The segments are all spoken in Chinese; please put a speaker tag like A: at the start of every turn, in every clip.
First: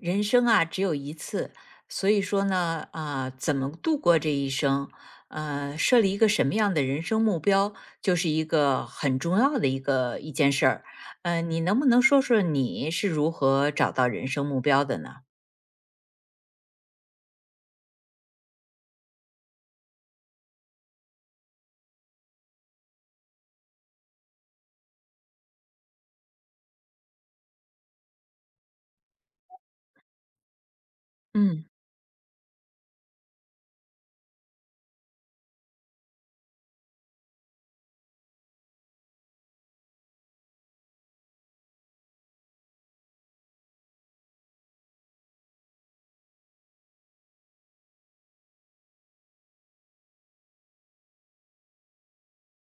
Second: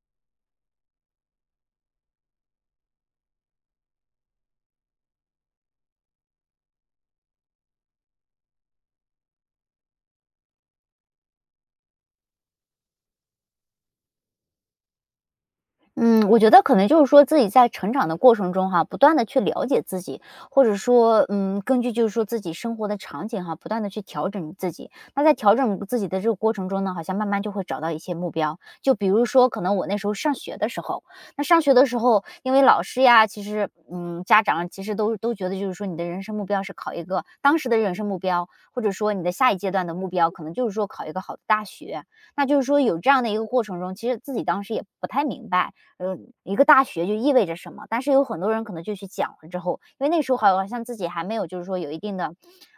A: 人生啊只有一次，所以说呢，怎么度过这一生，设立一个什么样的人生目标，就是一个很重要的一件事儿。你能不能说说你是如何找到人生目标的呢？
B: 嗯，我觉得可能就是说自己在成长的过程中哈，不断的去了解自己，或者说，根据就是说自己生活的场景哈，不断的去调整自己。那在调整自己的这个过程中呢，好像慢慢就会找到一些目标。就比如说，可能我那时候上学的时候，那上
A: 嗯。
B: 学的时候，因为老师呀，其实，家长其实都觉得就是说你的人生目标是考一个当时的人生目标，或者说你的下一阶段的目标，可能就是说考一个好的大学。那就是说有这样的一个过程中，其实自己当时也不太明白。一个大学就意味着什么。但是有很多人可能就去讲了之后，因为那时候好像自己还没有就是说有一定的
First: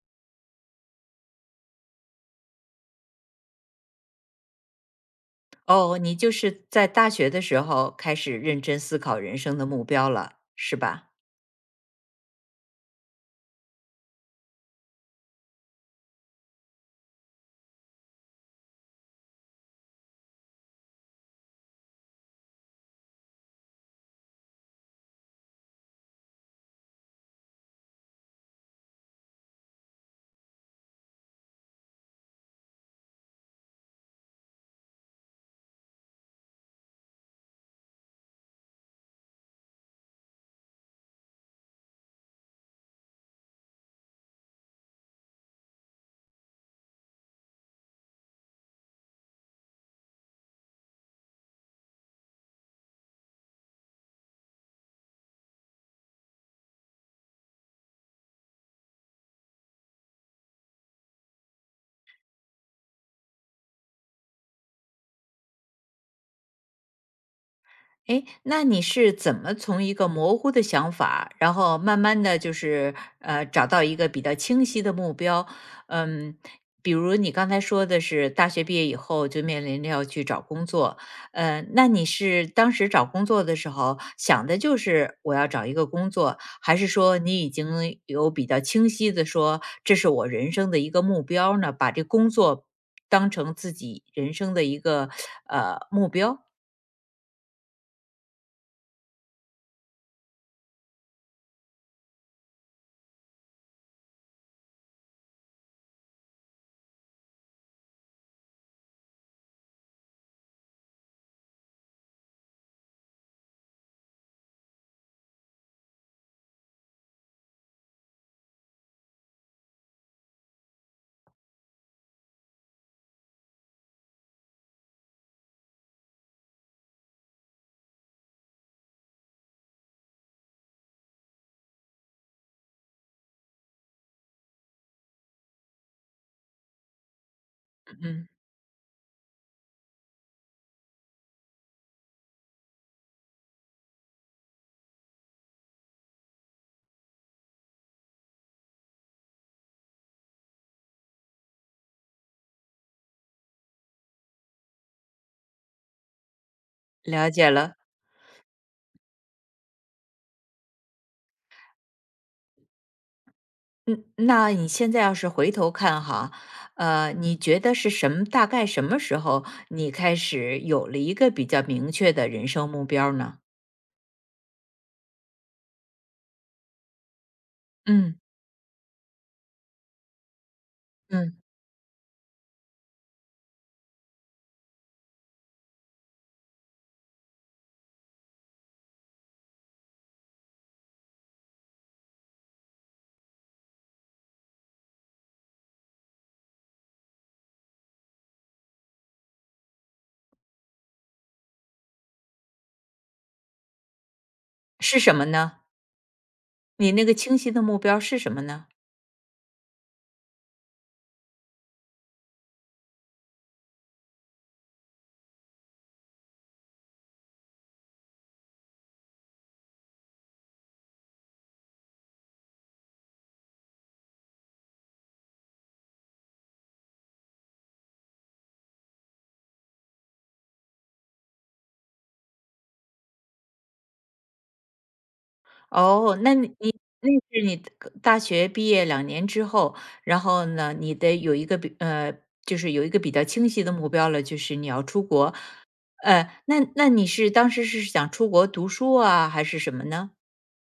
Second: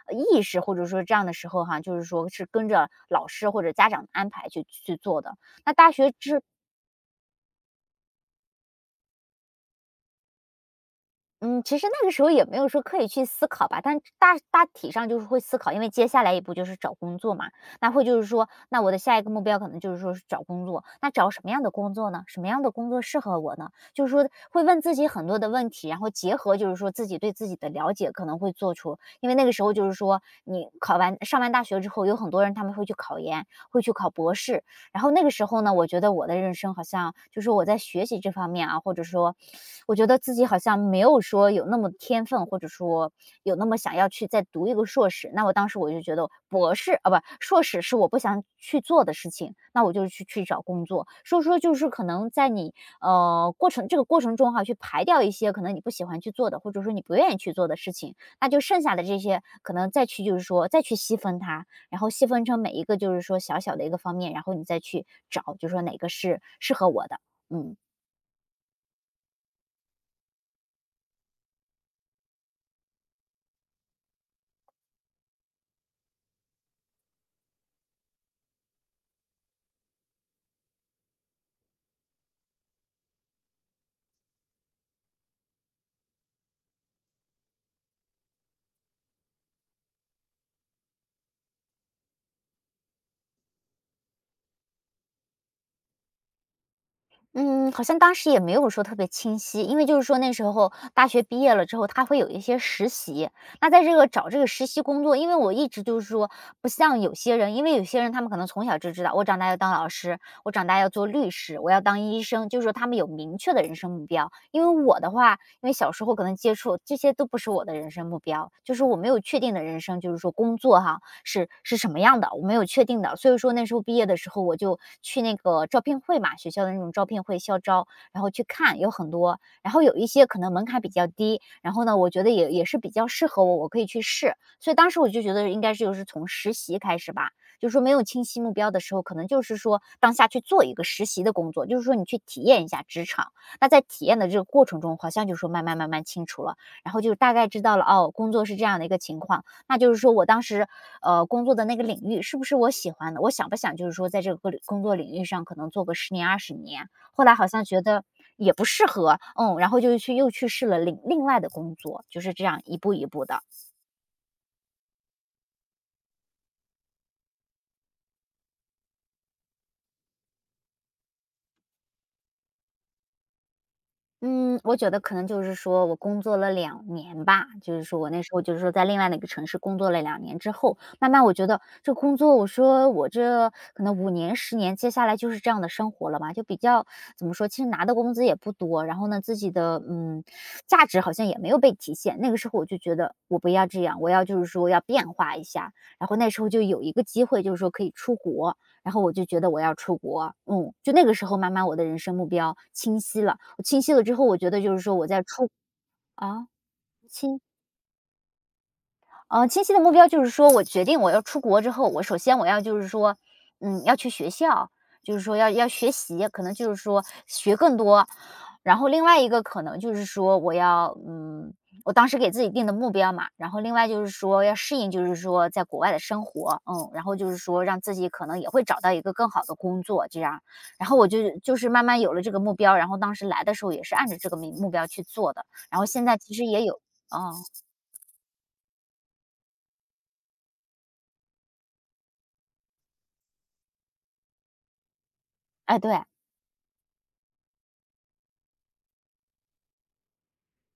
B: 意识，或者说这样的时候哈，就是说是跟着老师或者家长的安排去做的。那大
A: 哦，
B: 学
A: 你就
B: 之
A: 是在大学的时候开始认真思考人生的目标了，是吧？
B: 嗯，其实那个时候也没有说刻意去思考吧，但大体上就是会思考，因为接下来一步就是找工作嘛，那会就是说，那我的下一个目标可能就是说是找工作，那找什么样的工作呢？什么样的工作适合我呢？就是说会问自己很多的问题，然后结合就是说自己对自己的了解，可能会做出，因为那个时候就是说你考完上完大学之后，有很多人他们会去考研，会去考博士，然后那个时候呢，我觉得我的人生好像就是我在学习这方面啊，或者说我觉得自己好像没有说有那么天分，或者说有那么想要去再读一个硕士。那我当时我就觉得博士啊，不，硕士是我不想去做的事情，那我就去找工作。所以说就是可能在你呃过程这个过程中哈、去排掉一些可能你不喜欢去做的，或者说你不愿意去做的事情，那就剩下的这些可能再去就是说再去细分它，然后细分成每一个就是说小小的一个方面，然后你再去找，就说哪个是适合我的。嗯
A: 诶，那你是怎么从一个模糊的想法，然后慢慢的就是，找到一个比较清晰的目标？嗯，比如你刚才说的是大学毕业以后就面临着要去找工作，那你是当时找工作的时候想的就是我要找一个工作，还是说你已经有比较清晰的说这是我人生的一个目标呢？把这工作当成自己人生的一个，目标？
B: 嗯，好像当时也没有说特别清晰，因为就是说那时候大学毕业了之后，他会有一些实习。那在这个找这个实习工作，因为我一直就是说不像有些人，因为有些人他们可能从小就知道，我长大要当老师，我长大要做律师，我要当医生，就是说他们有明确的人生目标。因为我的话，因为小时候可能接触这些都不是我的人生目标，就是我没有确定的人生，就是说工作哈，是什么样的，我没有确定的。所以说那时候毕业的时候，我就去那个招聘会嘛，学校的那种招聘会校招，然后去看有很多，然后有一些可能门槛比较低，然后呢，我觉得也是比较适合我，我可以去试。所以当时我就觉得应该是就是从实习开始吧，就是说没有清
A: 嗯，
B: 晰目标的时候，可能就是说当下去做一个实习的工作，就是说你去体验一下职场。那在体验的这个过程中，好像就说慢慢慢慢清楚了，然后就大概知道了哦，工作是这样的一个情况。那就是说我当时，工作的那个领域是不是我喜欢的？我想不想就是说在这个工作领域上可能做个十年、20年？后
A: 了
B: 来好
A: 解
B: 像
A: 了。
B: 觉得也不适合，然后就去又去试了另外的工作，就是这样一步一步的。
A: 嗯，那你现在要是回头看哈，你觉得是什么？大概什么时候你开始有了一个比较明确的人生目标呢？
B: 嗯，我觉得可能就是说我工作了两年吧，就是说我
A: 嗯。
B: 那时候就是说在另外的一个城市工作了两年之后，慢慢我
A: 嗯，
B: 觉得这工作，我说我这可能5年、十年，接下来就是这样的生活了嘛，就比较怎么说，其实拿的工资也不多，然后呢，自己的，价值好像也没有被体现。那个时候我就觉得我不要这样，我要就是说要变化一下，然后那时候就有一个机会，就是说可以出国，然后我就觉得我要出国，就那个时候慢慢我的人生目标清晰了。我清晰了之后，我觉得就是说
A: 是
B: 我
A: 什
B: 在
A: 么
B: 出
A: 呢？
B: 啊，
A: 你那个清
B: 清
A: 晰的目标是什么呢？
B: 呃，清晰的目标就是说我决定我要出国之后，我首先我要就是说，要去学校，就是说要学习，可能就是说学更多。然后另外一个可能就是说我要，嗯，我当时给自己定的目标嘛，然后另外就是说要适应，就是说在国外的生活，然后就是说让自己可能也会找到一个更好的工作这样。然后我就就是慢慢有了这个目标，然后当时来的时候也是按照这个目标去做的，然后现在
A: 哦，
B: 其
A: 那
B: 实
A: 你
B: 也
A: 你
B: 有，
A: 那
B: 嗯，
A: 是你的大学毕业两年之后，然后呢，你得有一个就是有一个比较清晰的目标了，就是你要出国。
B: 哎，对。
A: 呃，那你是当时是想出国读书啊，还是什么呢？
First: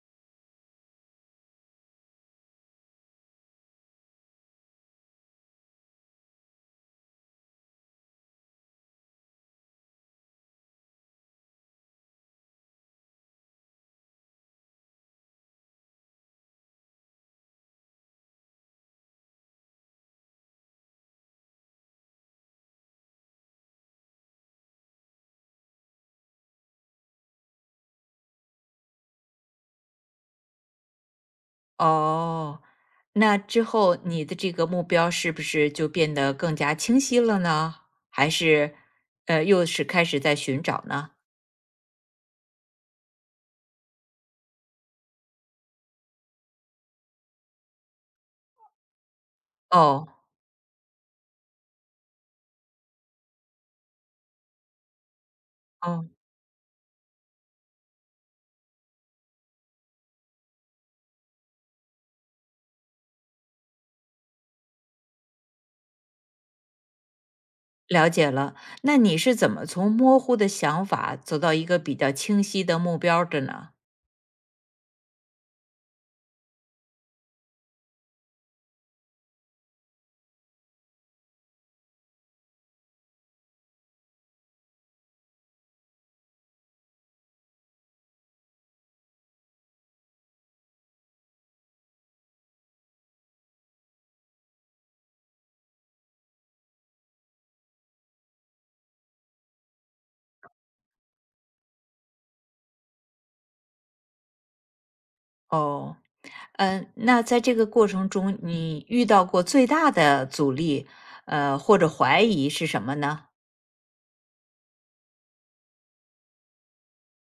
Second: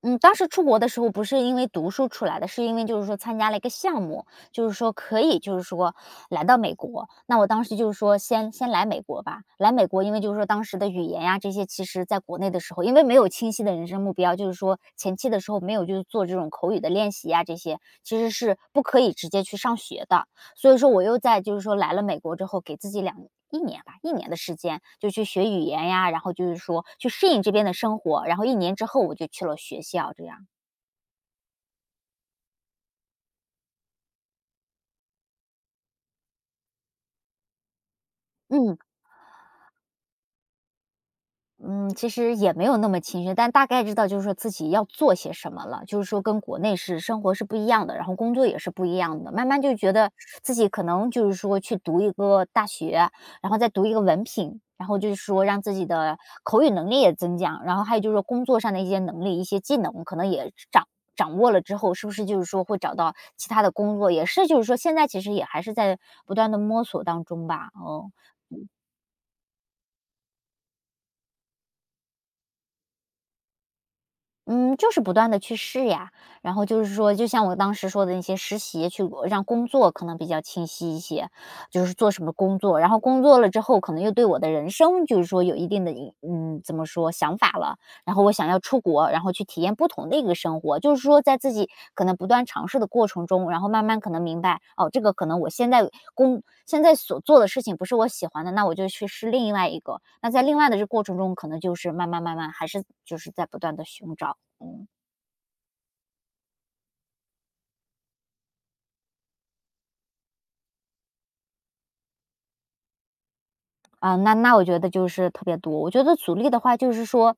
B: 嗯，当时出国的时候不是因为读书出来的，是因为就是说参加了一个项目，就是说可以就是说来到美国。那我当时就是说先来美国吧，来美国，因为就是说当时的语言呀这些，其实在国内的时候，因为没有清晰的人生目标，就是说前期的时候没有就是做这种口语的练习呀这些，其实是不可以直接去上学的。所以说我又在就是说来了美国之后，给自己一年吧，一年的时间就去学语言呀，然后就是说去适应这边的生活，然后一年之后我就去了学校，这样。
A: 哦，那之后你的这个目标是不是就变得更加清晰了呢？还是，
B: 嗯。
A: 又是开始在寻找呢？
B: 嗯，其实也没有那么清晰，但大概知道就是说自己要做些什么了，就是说跟国内是生活是不一样的，然后工作也是不一样的。慢慢就觉
A: 哦。
B: 得自己可能就是说去读一个大学，然后再读一个文凭，然后就是说让自己
A: 哦，
B: 的口语能力也增强，然后还有就是说工作上的一些能力、一些技能，可能也掌握了之后，是不是就是说会找到其他的工作？也是就是说现在其实也还是在不断的摸索当中吧。
A: 了
B: 哦，
A: 解了。那你是怎么从模糊的想法走到一个比较清晰的目标儿的呢？
B: 嗯，就是不断的去试呀，然后就是说，就像我当时说的那些实习，去让工作可能比较清晰一些，就是做什么工作，然后工作了之后，可能又对我的人生就是说有一定的怎么说，想法了，然后我想要出国，然后去体验不同的一个生活，就是说在自己可能不断尝试的过程中，然后慢慢可能明白，哦，这个可能我现在所做的事情不是我喜欢的，那我就去试另外一个，那在另外的这过程中，可能就是慢慢慢慢还是就是在不断的寻找。嗯，
A: 哦。嗯，那在这个过程中，你遇到过最大的阻力，或者怀疑是什么呢？
B: 啊，那我觉得就是特别多。我觉得阻力的话，就是说，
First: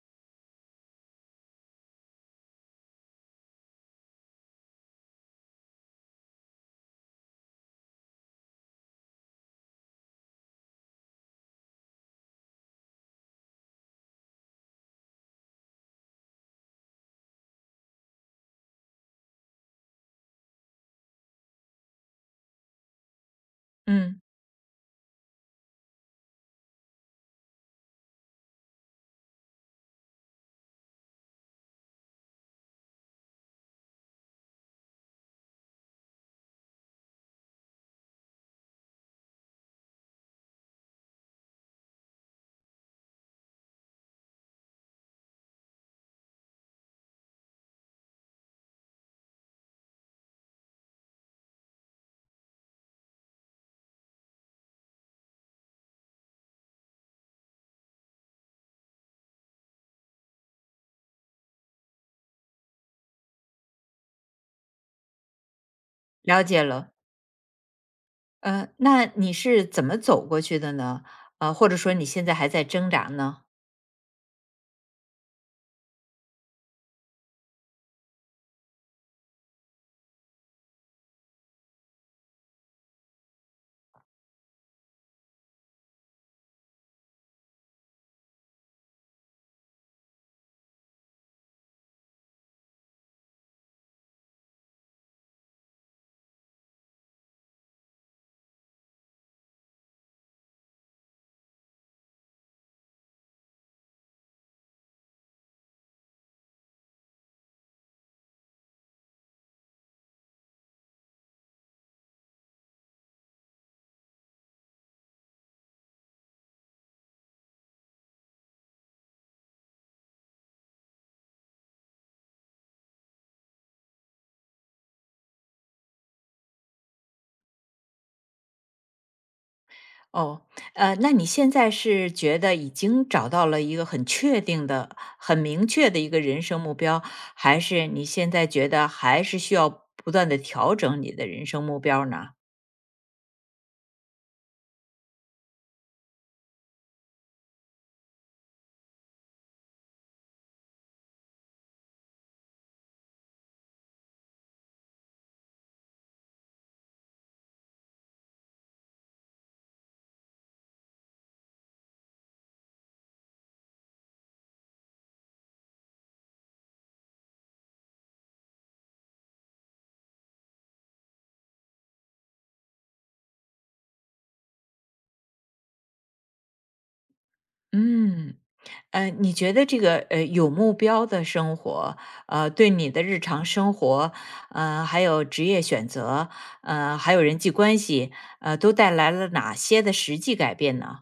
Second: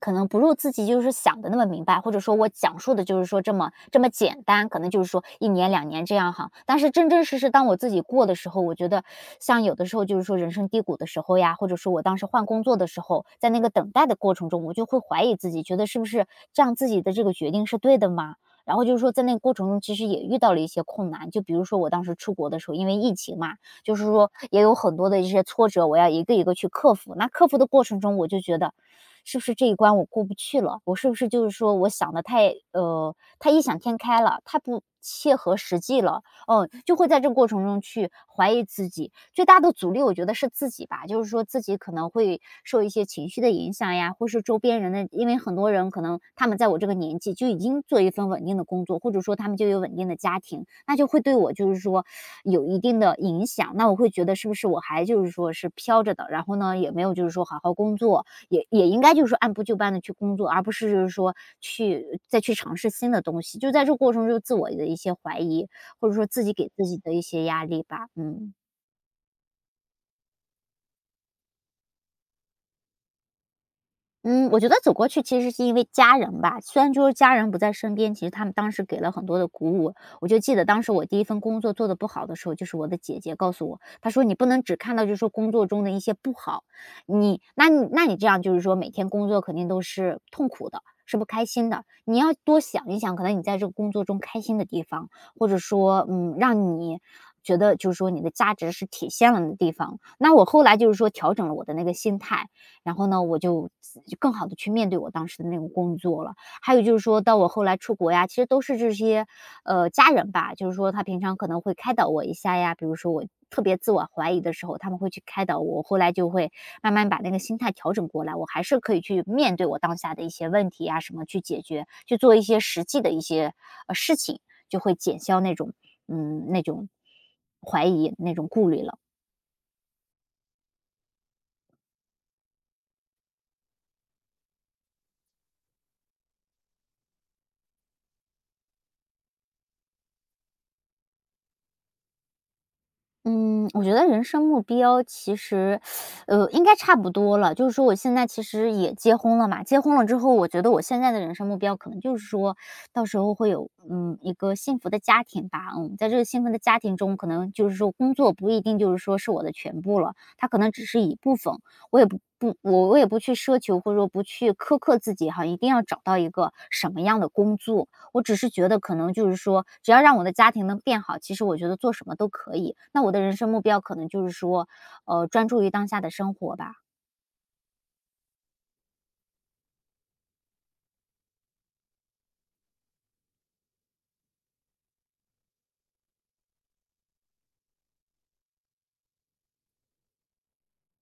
B: 可能不如自己就是想的那么明白，或者说我讲述的就是说这么简单，可能就是说一年两年这样哈。但是真真实实当我自己过的时候，我觉得像有的时候就是说人生低谷的时候呀，或者说我当时换工作的时候，在那个等待的过程中，我就会怀疑自己，觉得是不是这样自己的这个决定是对的吗？然后就是说，在那个过程中，其实也遇到了一些困难，就比如说我当时出国的时候，因为疫情嘛，就是
A: 嗯，
B: 说也有很多的一些挫折，我要一个一个去克服。那克服的过程中，我就觉得，是不是这一关我过不去了？我是不是就是说我想的太太异想天开了，太不切合实际了？哦，就会在这个过程中去怀疑自己。最大的阻力我觉得是自己吧，就是说自己可能会受一些情绪的影响呀，或是周边人的，因为很多人可能他们在我这个年纪就已经做一份稳定的工作，或者说他们就有稳定的家庭，那就会对我就是说有一定的影响。那我会觉得是不是我还就是说是飘着的，然后呢也没有就是说好好工作，也应该就是说按部就班的去工作，而不是就是说去再去尝试新的东西。就在这个过程中自我的一些怀疑，或者说
A: 了
B: 自己
A: 解
B: 给自
A: 了。
B: 己的一些压力吧，嗯。
A: 那你是怎么走过去的呢？或者说你现在还在挣扎呢？
B: 嗯，我觉得走过去其实是因为家人吧，虽然就是家人不在身边，其实他们当时给了很多的鼓舞。我就记得当时我第一份工作做的不好的时候，就是我的姐姐告诉我，她说：“你不能只看到就是说工作中的一些不好，你这样就是说每天工作肯定都是痛苦的，是不开心的。你要多想一想，可能你在这个工作中开心的地方，或者说嗯，让你。”觉得就是说你的价值是体现了的地方，那我后来就是说调整了我的那个心态，然后呢，我就自更好的去面对我当时的那个工作了。还有就是说到我后来出国呀，其实都是这些，家人吧，就是说他平常可能会开导我一下呀，比如说我特别自我怀疑的时候，他们会去开导我，我后来就会慢慢把那个心态调整过来，我还是可以去面对我当下的一些问题呀，什么去解决，去做一些实际的一些，事情，就会减消那种嗯，那种怀疑、那种顾虑了。
A: 哦。呃，那你现在是觉得已经找到了一个很确定的、很明确的一个人生目标，还是你现在觉得还是需要不断的调整你的人生目标呢？
B: 嗯，我觉得人生目标其实，应该差不多了。就是说我现在其实也结婚了嘛，结婚了之后，我觉得我现在的人生目标可能就是说，到时候会有嗯一个幸福的家庭吧。嗯，在这个幸福的家庭中，可能就是说工作不一定就是说是我的全部了，它可能只是一部分。我也不去奢求或者说不去苛刻自己哈，一定要找到一个什么样的工作。我只是觉得可能就是说，只要让我的家庭能变好，其实我觉得做什么都可以。那我的人生目标可能就是说，专注于当下的生活吧。
A: 嗯。你觉得这个有目标的生活，对你的日常生活，还有职业选择，还有人际关系，都带来了哪些的实际改变呢？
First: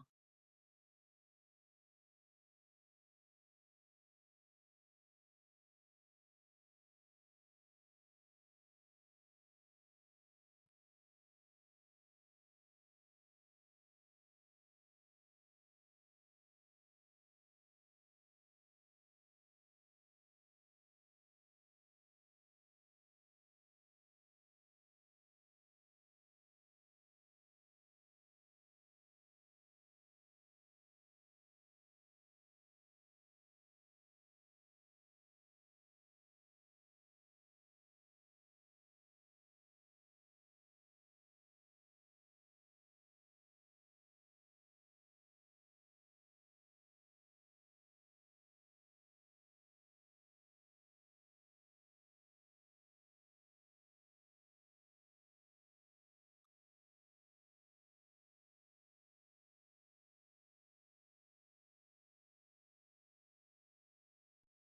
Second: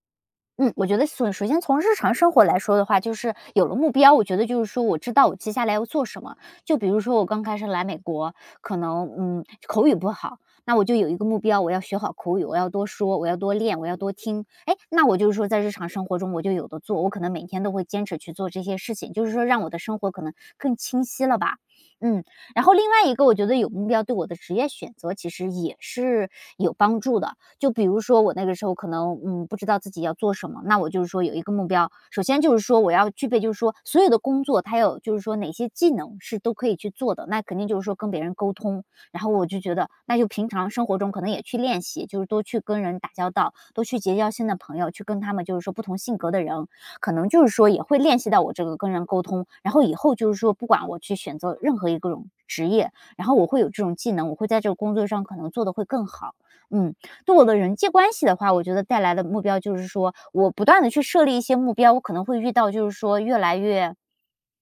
B: 嗯，我觉得首先从日常生活来说的话，就是有了目标，我觉得就是说我知道我接下来要做什么。就比如说我刚开始来美国，可能嗯口语不好，那我就有一个目标，我要学好口语，我要多说，我要多练，我要多听。哎，那我就是说在日常生活中我就有的做，我可能每天都会坚持去做这些事情，就是说让我的生活可能更清晰了吧。嗯，然后另外一个，我觉得有目标对我的职业选择其实也是有帮助的。就比如说我那个时候可能，嗯，不知道自己要做什么，那我就是说有一个目标，首先就是说我要具备就是说所有的工作，它有就是说哪些技能是都可以去做的，那肯定就是说跟别人沟通，然后我就觉得那就平常生活中可能也去练习，就是多去跟人打交道，多去结交新的朋友，去跟他们就是说不同性格的人，可能就是说也会练习到我这个跟人沟通，然后以后就是说不管我去选择任何一个种职业，然后我会有这种技能，我会在这个工作上可能做得会更好，嗯。对我的人际关系的话，我觉得带来的目标就是说，我不断的去设立一些目标，我可能会遇到就是说越来越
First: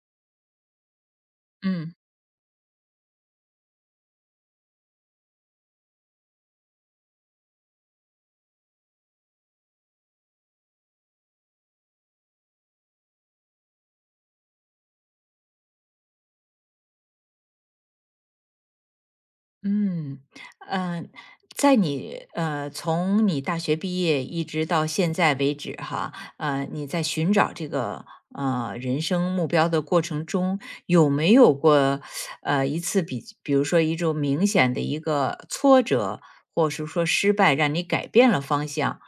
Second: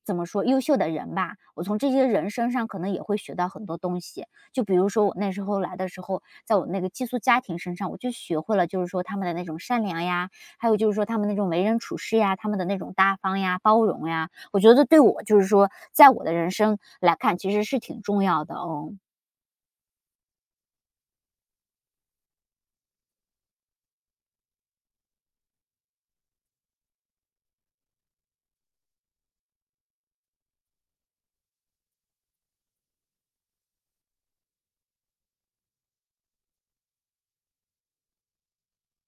B: 怎么说，优秀的人吧。我从这
A: 嗯。
B: 些人身上可能也会学到很多东西。就比如说我那时候来的时候，在我那个寄宿家庭身上，我就学会了就是说他们的那种善良呀，还有就是说他们那种为人处事呀，他们的那种大方呀、包容呀，我觉得对我就是说，在我的人生来看，其实是挺重要的，哦。
A: 嗯。呃，在你从你大学毕业一直到现在为止哈，你在寻找这个人生目标的过程中，有没有过一次比如说一种明显的一个挫折，或是说失败，让你改变了方向？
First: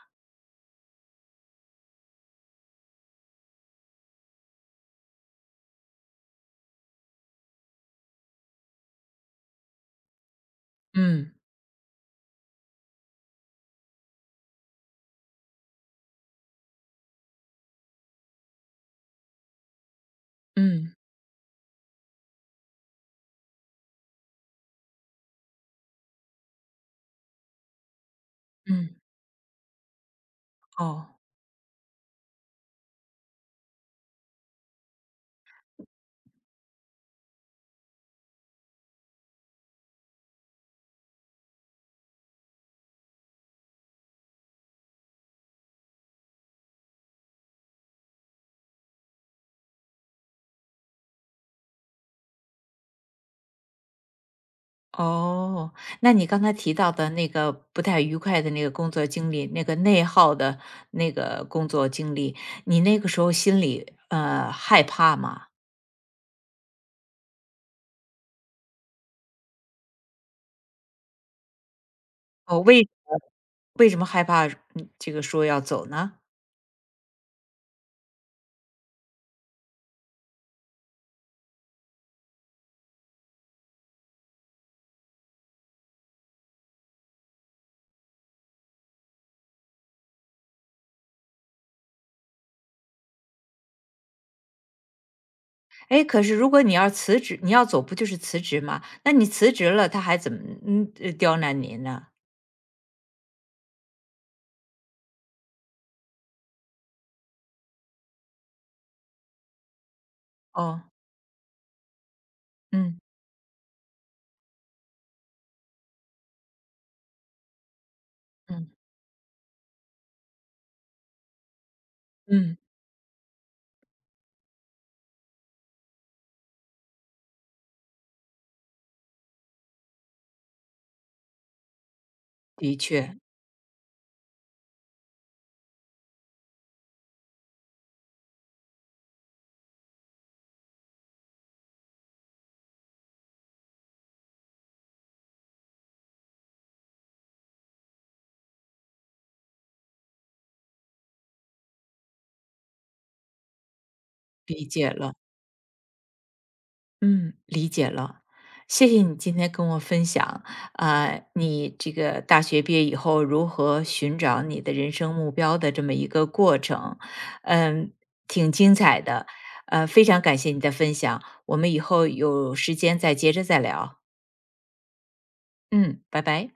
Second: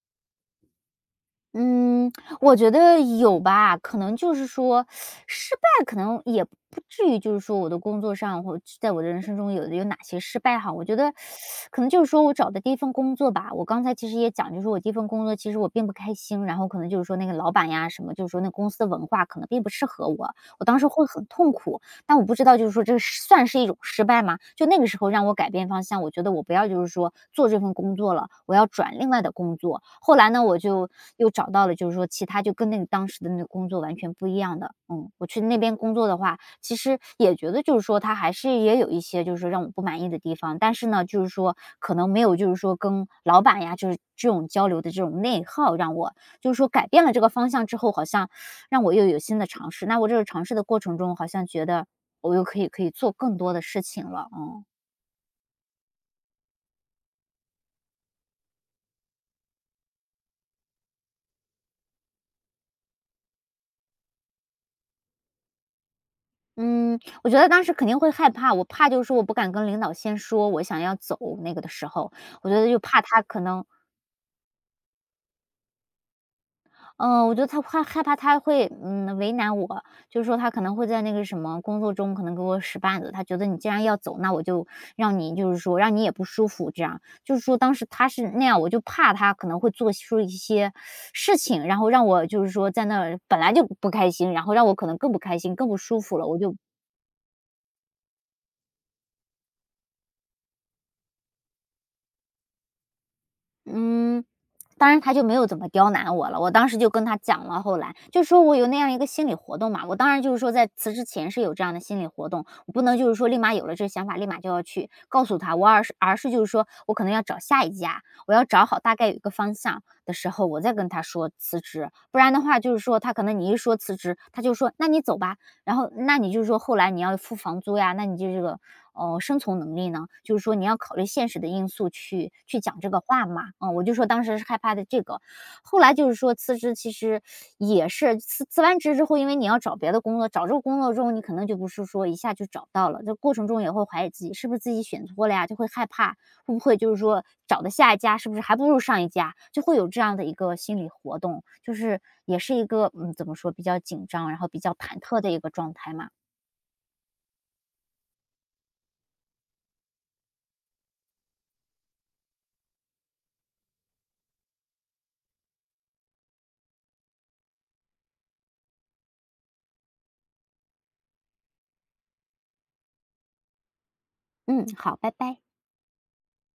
B: 嗯，我觉得有吧，可能就是说，失败可能也不至于，就是说我的工作上或者在我的人生中有哪些失败哈。我觉得
A: 嗯
B: 可能就是说我找的第一份工作吧，我刚才其实也讲，就是我第一份工作其实我并不开心，然后可能就是说那个老板呀什么，就是说那公司的文化可能并不适合我，我当时
A: 嗯
B: 会很痛苦。但我不知道就是说这算是一种失败吗？就那个时候让我改变方向，我觉得我不要就是说做这份工作了，我要
A: 嗯。
B: 转另外的工作。后来呢，我就
A: 哦。
B: 又找到了就是说其他就跟那个当时的那个工作完全不一样的，嗯，我去那边工作的话，其实也觉得就是说他还是也有一些就是说让我不满意的地方，但是呢，就是说可能没有就是说跟老板呀就是这种交流的这种内耗，让我就是说改变了这个方向之后，好像让我又有新的尝试。那我这个尝试的过程中，好像觉得我又可以做更多的事情了，嗯。
A: 哦，那你刚才提到的那个不太愉快的那个工作经历，那个内耗的那个工作经历，你那个时候心里害怕吗？
B: 嗯，我觉得当时肯定会害怕，我怕就是说我不敢跟领导先说我想要走那个的时候，我觉
A: 哦，
B: 得就怕他可能
A: 为什么害怕？这个说要走呢？
B: 嗯，我觉得他怕害怕他会，为难我，就是说他可能会在那个什么工作中可能给我使绊子，他觉得你既然要走，那我就让你就是说让你也不舒服这样。就是说当时他是那样，我就怕他可能会做出一些事情，然后让我就是说在那儿本来就不开心，然后让我可能更不开心、更不舒
A: 哎，
B: 服
A: 可
B: 了，
A: 是
B: 我
A: 如
B: 就
A: 果你要辞职，你要走不就是辞职吗？那你辞职了，他还怎么刁难您呢？
B: 嗯，当然他就没有怎么刁难我了，我当时就跟他讲了，后来就说我有那样一个心理活动嘛，我当然就是说在
A: 哦，
B: 辞职前是有这样的心理活动，我不能
A: 嗯
B: 就是说立马有了这个想法，立马就要去告诉他，我而是就是说我可能要找下一家，我要找
A: 嗯
B: 好大概有一个方向的时候，我再跟他说辞职，不然的
A: 嗯，
B: 话就是说他可能你一说辞职，他就说那你走吧，然后那你就是说后来你要付房租呀，那你就这个哦、生存能力呢？就是说你要考虑现实的因素去去
A: 的
B: 讲这个
A: 确
B: 话嘛。嗯，我就说当时是害怕的这个，后来就是说辞职，其实也是辞完职之后，因为你要找别的工作，找这个工作中你可能就不是说一下就找到了，这过程中也会怀疑自己是不是自己选错了呀，就会害怕会不会就是说找的下一家是不是还不如上一家，就会有这样的一个心理活动，就是也是一个嗯怎么说比较紧张，然后比
A: 理
B: 较
A: 解
B: 忐
A: 了。
B: 忑的一个状态嘛。
A: 嗯，理解了，谢谢你今天跟我分享，啊，你这个大学毕业以后如何寻找你的人生目标的这么一个过程，嗯，挺精彩的，非常感谢你的分享，我们以后有时间再接着再聊，
B: 嗯，好，拜拜。
A: 嗯，拜拜。